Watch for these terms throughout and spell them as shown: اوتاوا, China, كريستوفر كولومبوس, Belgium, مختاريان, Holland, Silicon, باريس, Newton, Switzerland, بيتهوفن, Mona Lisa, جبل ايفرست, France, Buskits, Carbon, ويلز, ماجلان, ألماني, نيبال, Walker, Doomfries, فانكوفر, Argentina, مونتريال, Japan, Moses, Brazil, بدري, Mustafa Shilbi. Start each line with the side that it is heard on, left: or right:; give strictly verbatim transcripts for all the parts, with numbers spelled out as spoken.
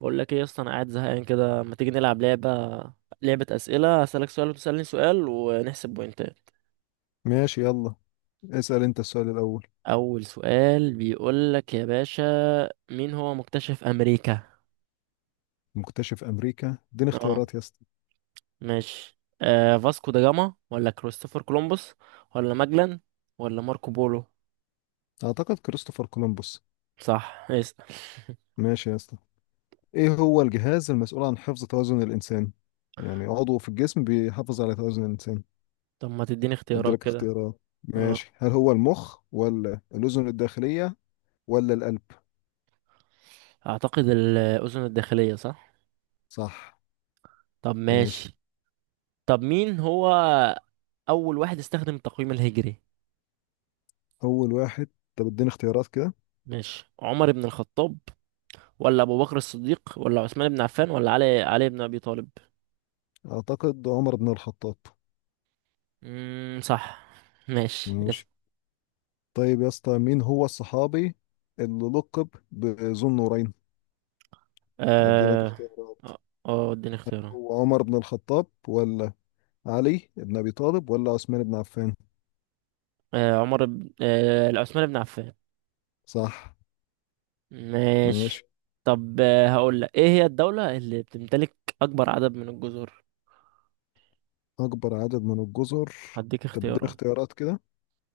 right: بقول لك ايه يا اسطى، انا قاعد زهقان كده. ما تيجي نلعب لعبه؟ لعبه اسئله، اسالك سؤال وتسالني سؤال ونحسب بوينتات.
left: ماشي، يلا. اسأل انت السؤال الأول.
right: اول سؤال بيقول لك يا باشا، مين هو مكتشف امريكا؟
left: مكتشف أمريكا، اديني
right: اه
left: اختيارات يا اسطى.
right: ماشي، آه فاسكو دا جاما ولا كريستوفر كولومبوس ولا ماجلان ولا ماركو بولو؟
left: أعتقد كريستوفر كولومبوس.
right: صح. اسال.
left: ماشي يا اسطى، ايه هو الجهاز المسؤول عن حفظ توازن الإنسان؟ يعني عضو في الجسم بيحافظ على توازن الإنسان.
right: طب ما تديني اختيارات
left: اديلك
right: كده؟
left: اختيارات،
right: اه
left: ماشي. هل هو المخ ولا الأذن الداخلية ولا القلب؟
right: اعتقد الاذن الداخليه، صح؟
left: صح.
right: طب
left: ماشي.
right: ماشي. طب مين هو اول واحد استخدم التقويم الهجري؟
left: أول واحد، طب اديني اختيارات كده.
right: ماشي، عمر بن الخطاب ولا ابو بكر الصديق ولا عثمان بن عفان ولا علي علي بن ابي طالب؟
left: أعتقد عمر بن الخطاب.
right: امم صح. ماشي يس.
left: ماشي. طيب يا اسطى، مين هو الصحابي اللي لقب بذو النورين؟ اديلك
right: اه
left: اختيارات.
right: اه آه، اديني اختيارات.
left: هو عمر بن الخطاب ولا علي بن أبي طالب ولا عثمان بن عفان؟
right: آه عمر بن آه لا، عثمان بن عفان.
left: صح.
right: ماشي.
left: ماشي.
right: طب آه هقول لك، ايه هي الدولة اللي بتمتلك اكبر عدد من الجزر؟
left: أكبر عدد من الجزر،
right: هديك
left: طب اديني
right: اختيارات.
left: اختيارات كده.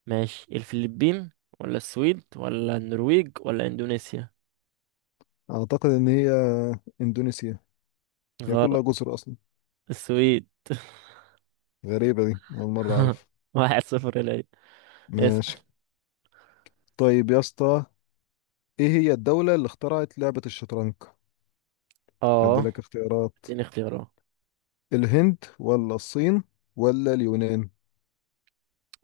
right: ماشي، الفلبين ولا السويد ولا النرويج ولا اندونيسيا؟
left: أعتقد إن هي إندونيسيا. هي كلها
right: غلط،
left: جزر أصلا.
right: السويد.
left: غريبة دي، أول مرة أعرف.
right: واحد صفر ليا. اسأل.
left: ماشي. طيب يا اسطى، إيه هي الدولة اللي اخترعت لعبة الشطرنج؟ أدي
right: اه
left: لك اختيارات.
right: اديني اختيارات.
left: الهند ولا الصين ولا اليونان؟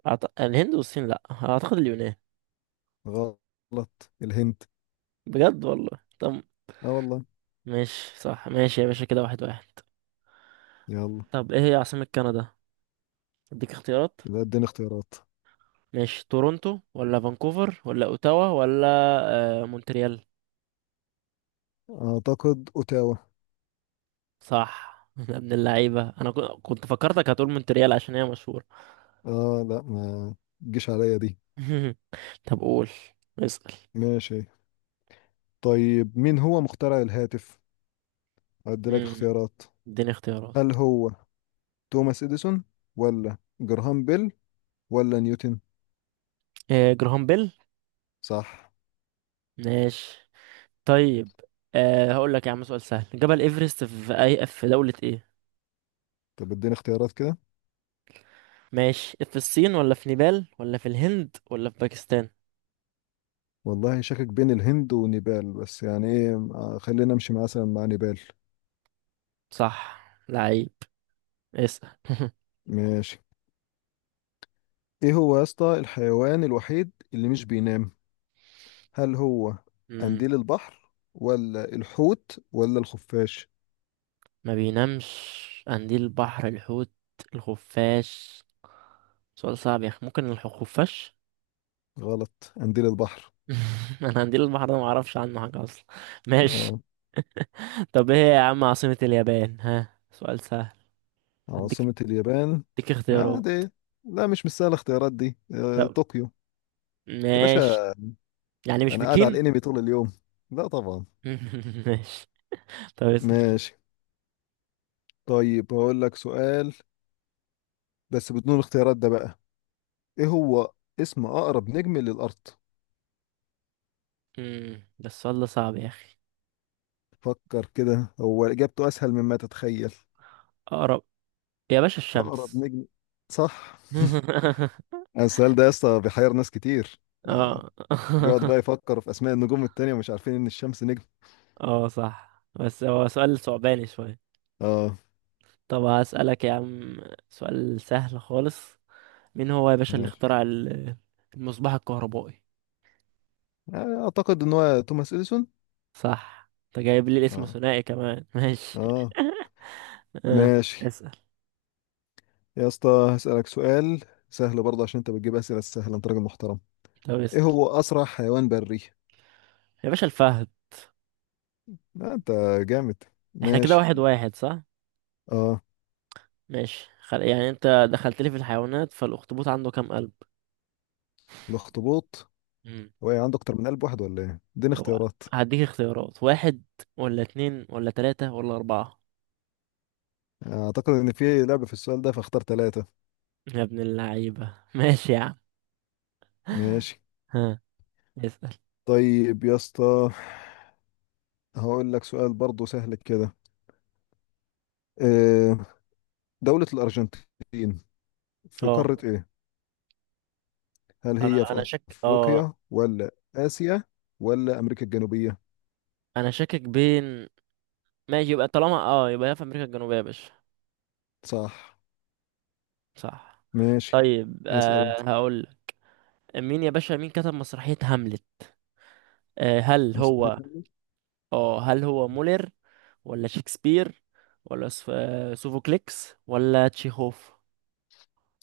right: أعت... الهند والصين لأ، أعتقد اليونان.
left: غلط الهند.
right: بجد والله؟ طب
left: آه والله.
right: ماشي، صح. ماشي يا باشا، كده واحد واحد.
left: يلا،
right: طب ايه هي عاصمة كندا؟ اديك اختيارات.
left: يبقى اديني اختيارات.
right: ماشي، تورونتو ولا فانكوفر ولا اوتاوا ولا آه مونتريال؟
left: أعتقد أوتاوا.
right: صح. يا ابن اللعيبة، انا كو- كنت فكرتك هتقول مونتريال عشان هي مشهورة.
left: اه لا، ما تجيش عليا دي.
right: طب قول، اسأل.
left: ماشي. طيب مين هو مخترع الهاتف؟ هدي لك
right: مم.
left: اختيارات.
right: اديني اختيارات.
left: هل هو توماس اديسون ولا جراهام بيل ولا نيوتن؟
right: آه جراهام بيل.
left: صح.
right: ماشي. طيب، آه هقول لك يا عم سؤال سهل. جبل ايفرست في اي، في دولة ايه؟
left: طب اديني اختيارات كده.
right: ماشي، في الصين ولا في نيبال ولا في الهند ولا في باكستان؟
left: والله شاكك بين الهند ونيبال، بس يعني ايه آه، خلينا امشي مثلا مع نيبال.
right: صح. لعيب. اسأل.
left: ماشي. ايه هو يا اسطى الحيوان الوحيد اللي مش بينام؟ هل هو
right: مم.
left: قنديل البحر ولا الحوت ولا الخفاش؟
right: ما بينامش؟ قنديل البحر، الحوت، الخفاش. سؤال صعب يا اخي. ممكن الخفاش.
left: غلط قنديل البحر.
right: انا قنديل البحر ده ما اعرفش عنه حاجه اصلا. ماشي.
left: آه.
right: طب ايه يا عم عاصمة اليابان؟ ها سؤال سهل. هديك
left: عاصمة اليابان،
right: هديك
left: آه
right: اختيارات.
left: دي لا مش مستاهلة الاختيارات دي. آه،
right: طب
left: طوكيو يا
right: ماشي.
left: باشا.
right: يعني مش
left: أنا قاعد على
right: بكين.
left: الأنمي طول اليوم، لا طبعا.
right: ماشي. طب اسأل.
left: ماشي. طيب هقول لك سؤال بس بدون الاختيارات ده بقى. إيه هو اسم أقرب نجم للأرض؟
right: مم. ده السؤال ده صعب يا اخي.
left: فكر كده، هو إجابته أسهل مما تتخيل.
right: اقرب؟ يا باشا
left: أقرب
right: الشمس.
left: نجم. صح. السؤال ده يا اسطى بيحير ناس كتير. آه،
right: اه.
left: بيقعد بقى يفكر في أسماء النجوم التانية ومش عارفين إن الشمس نجم.
right: اه صح، بس هو سؤال صعباني شوية.
left: اه.
right: طب هسألك يا عم سؤال سهل خالص. مين هو يا باشا اللي
left: ماشي.
right: اخترع ال- المصباح الكهربائي؟
left: آه، أعتقد إن هو توماس إديسون.
right: صح. انت جايب لي الاسم
left: آه.
right: ثنائي كمان. ماشي.
left: اه.
right: اه.
left: ماشي
right: اسأل.
left: يا اسطى، هسألك سؤال سهل برضه عشان انت بتجيب أسئلة سهلة، انت راجل محترم.
right: طب
left: ايه
right: اسأل.
left: هو أسرع حيوان بري؟
right: يا باشا الفهد.
left: آه انت جامد.
right: احنا كده
left: ماشي.
right: واحد واحد، صح؟
left: اه.
right: ماشي. خل... يعني انت دخلت لي في الحيوانات، فالأخطبوط عنده كام قلب؟
left: الاخطبوط،
right: مم.
left: هو إيه، عنده اكتر من قلب واحد ولا ايه؟ اديني
right: هو
left: اختيارات.
right: هديك اختيارات، واحد ولا اتنين ولا تلاتة ولا أربعة؟
left: اعتقد ان في لعبة في السؤال ده فاختار ثلاثة.
right: يا ابن اللعيبة. ماشي يا عم.
left: ماشي.
right: ها، اسأل.
left: طيب يا اسطى، هقول لك سؤال برضه سهل كده. آه، دولة الأرجنتين في
right: اه،
left: قارة إيه؟ هل هي
right: انا انا
left: في
right: شك اه،
left: أفريقيا ولا آسيا ولا أمريكا الجنوبية؟
right: انا شاكك بين. ماشي، يبقى طالما اه، يبقى هي في امريكا الجنوبية يا باشا.
left: صح.
right: صح.
left: ماشي.
right: طيب،
left: اسأل انت.
right: آه هقول. مين يا باشا، مين كتب مسرحية هاملت؟ آه هل هو
left: مصلحتنا.
right: اه هل هو مولر ولا شكسبير ولا سف... آه، سوفوكليكس ولا تشيخوف؟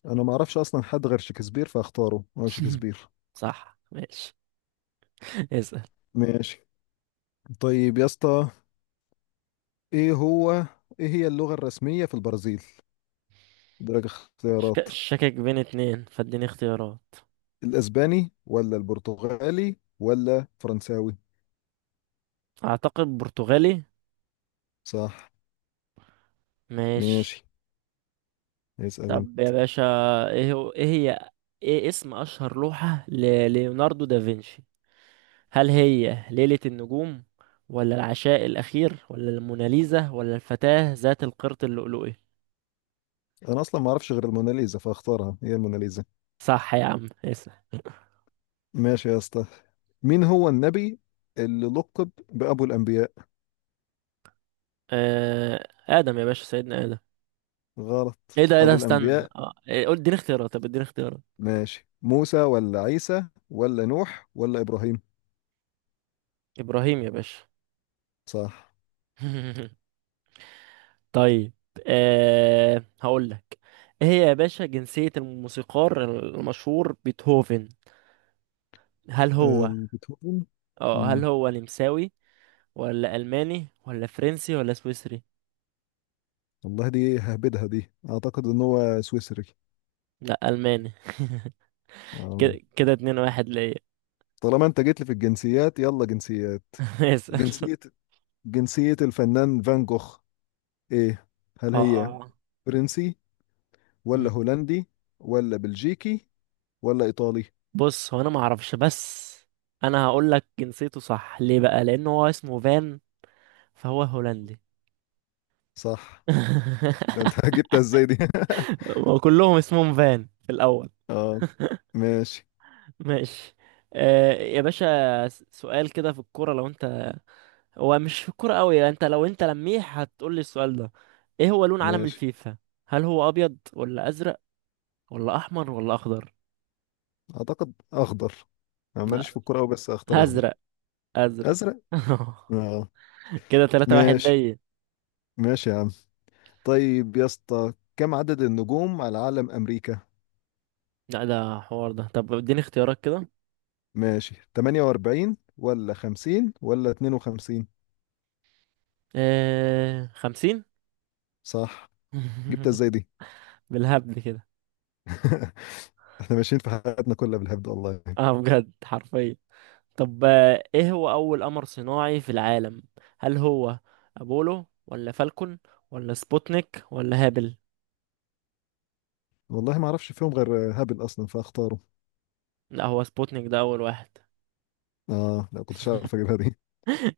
left: انا ما اعرفش اصلا حد غير شكسبير فاختاره، هو شكسبير.
right: صح. ماشي. اسأل.
left: ماشي. طيب يا اسطى، ايه هو، ايه هي اللغة الرسمية في البرازيل؟ درجة
right: شك-
left: اختيارات.
right: شاكك بين اتنين، فاديني اختيارات.
left: الاسباني ولا البرتغالي ولا فرنساوي؟
right: اعتقد برتغالي.
left: صح.
right: ماشي.
left: ماشي. اسأل
right: طب
left: انت.
right: يا باشا، ايه هو ايه هي ايه اسم اشهر لوحة لليوناردو دافنشي؟ هل هي ليلة النجوم ولا العشاء الاخير ولا الموناليزا ولا الفتاة ذات القرط اللؤلؤي؟
left: انا اصلا ما اعرفش غير الموناليزا فاختارها، هي الموناليزا.
right: صح يا عم. اسم.
left: ماشي يا اسطى، مين هو النبي اللي لقب بأبو الأنبياء؟
right: آه ادم يا باشا، سيدنا ادم.
left: غلط
right: ايه ده ايه ده
left: أبو
right: استنى،
left: الأنبياء.
right: اه إيه قول اديني اختيارات طب اديني اختيارات.
left: ماشي موسى ولا عيسى ولا نوح ولا إبراهيم؟
right: ابراهيم يا باشا.
left: صح.
right: طيب، آه هقول لك، ايه هي يا باشا جنسية الموسيقار المشهور بيتهوفن؟ هل هو
left: آم، بيتهوفن.
right: اه هل
left: مم.
right: هو نمساوي ولا ألماني ولا فرنسي ولا سويسري؟
left: والله دي ههبدها دي، أعتقد إن هو سويسري.
right: لا، ألماني. كده
left: آم،
right: كده اتنين واحد ليا.
left: طالما أنت جيت لي في الجنسيات يلا جنسيات.
right: اسأل.
left: جنسية، جنسية الفنان فان جوخ إيه؟ هل هي
right: اه.
left: فرنسي
right: مم.
left: ولا هولندي ولا بلجيكي ولا إيطالي؟
right: بص، هو انا ما اعرفش، بس انا هقول لك جنسيته صح ليه؟ بقى لان هو اسمه فان، فهو هولندي.
left: صح. ده أنت جبتها إزاي دي؟
right: وكلهم اسمهم فان في الاول.
left: اه. ماشي.
right: ماشي. آه يا باشا س- سؤال كده في الكورة. لو انت، هو مش في الكورة قوي انت، لو انت لميح هتقول لي السؤال ده. ايه هو لون علم
left: ماشي
right: الفيفا؟ هل هو ابيض ولا ازرق ولا احمر ولا اخضر؟
left: أعتقد أخضر. أنا
right: لا،
left: ماليش في الكورة أوي بس أختار أخضر.
right: ازرق، ازرق.
left: أزرق. آه.
right: كده تلاتة واحد
left: ماشي.
right: ليا.
left: ماشي يا عم. طيب يا اسطى، كم عدد النجوم على علم أمريكا؟
right: لا ده حوار ده. طب اديني اختيارات كده.
left: ماشي، ثمانية وأربعين ولا خمسين ولا اثنين وخمسين؟
right: آه... خمسين.
left: صح. جبتها ازاي دي؟
right: بالهبل كده.
left: احنا ماشيين في حياتنا كلها بالهبد والله.
right: اه بجد، حرفيا. طب آه، ايه هو اول قمر صناعي في العالم؟ هل هو ابولو ولا فالكون ولا سبوتنيك ولا هابل؟
left: والله ما اعرفش فيهم غير هابل اصلا فاختاره.
right: لا، هو سبوتنيك ده اول واحد.
left: اه لا، كنتش عارف اجيبها دي.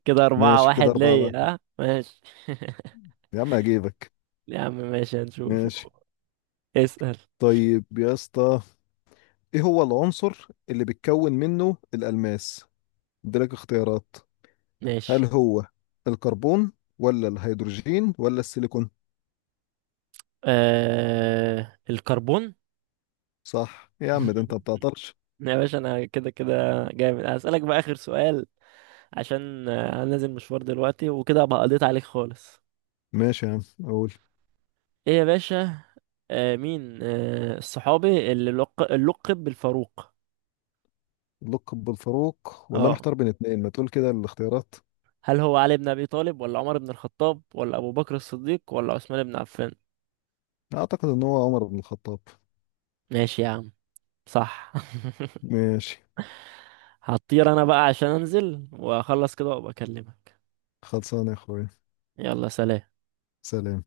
right: كده أربعة
left: ماشي كده
right: واحد
left: أربعة
right: ليا.
left: واحد
right: ها ماشي.
left: يا عم هجيبك.
right: يا عم ماشي، هنشوف.
left: ماشي.
right: اسأل.
left: طيب يا اسطى، ايه هو العنصر اللي بيتكون منه الألماس؟ اديلك اختيارات. هل
right: ماشي.
left: هو الكربون ولا الهيدروجين ولا السيليكون؟
right: آه... الكربون.
left: صح يا عم، ده انت ما بتعطلش.
right: يا باشا، أنا كده كده جامد. هسألك بقى آخر سؤال، عشان آه، أنا نازل مشوار دلوقتي وكده أبقى قضيت عليك خالص.
left: ماشي يا عم. اقول.
right: إيه يا باشا؟ آه مين آه الصحابي اللي لق... لقب بالفاروق؟
left: اللقب بالفاروق، والله
right: اه
left: محتار بين اتنين، ما تقول كده الاختيارات.
right: هل هو علي بن أبي طالب ولا عمر بن الخطاب ولا أبو بكر الصديق ولا عثمان بن عفان؟
left: اعتقد ان هو عمر بن الخطاب.
right: ماشي يا عم، صح.
left: ماشي.
right: هطير انا بقى عشان انزل واخلص كده وابقى اكلمك.
left: خلصانه يا اخويا.
right: يلا سلام.
left: سلام.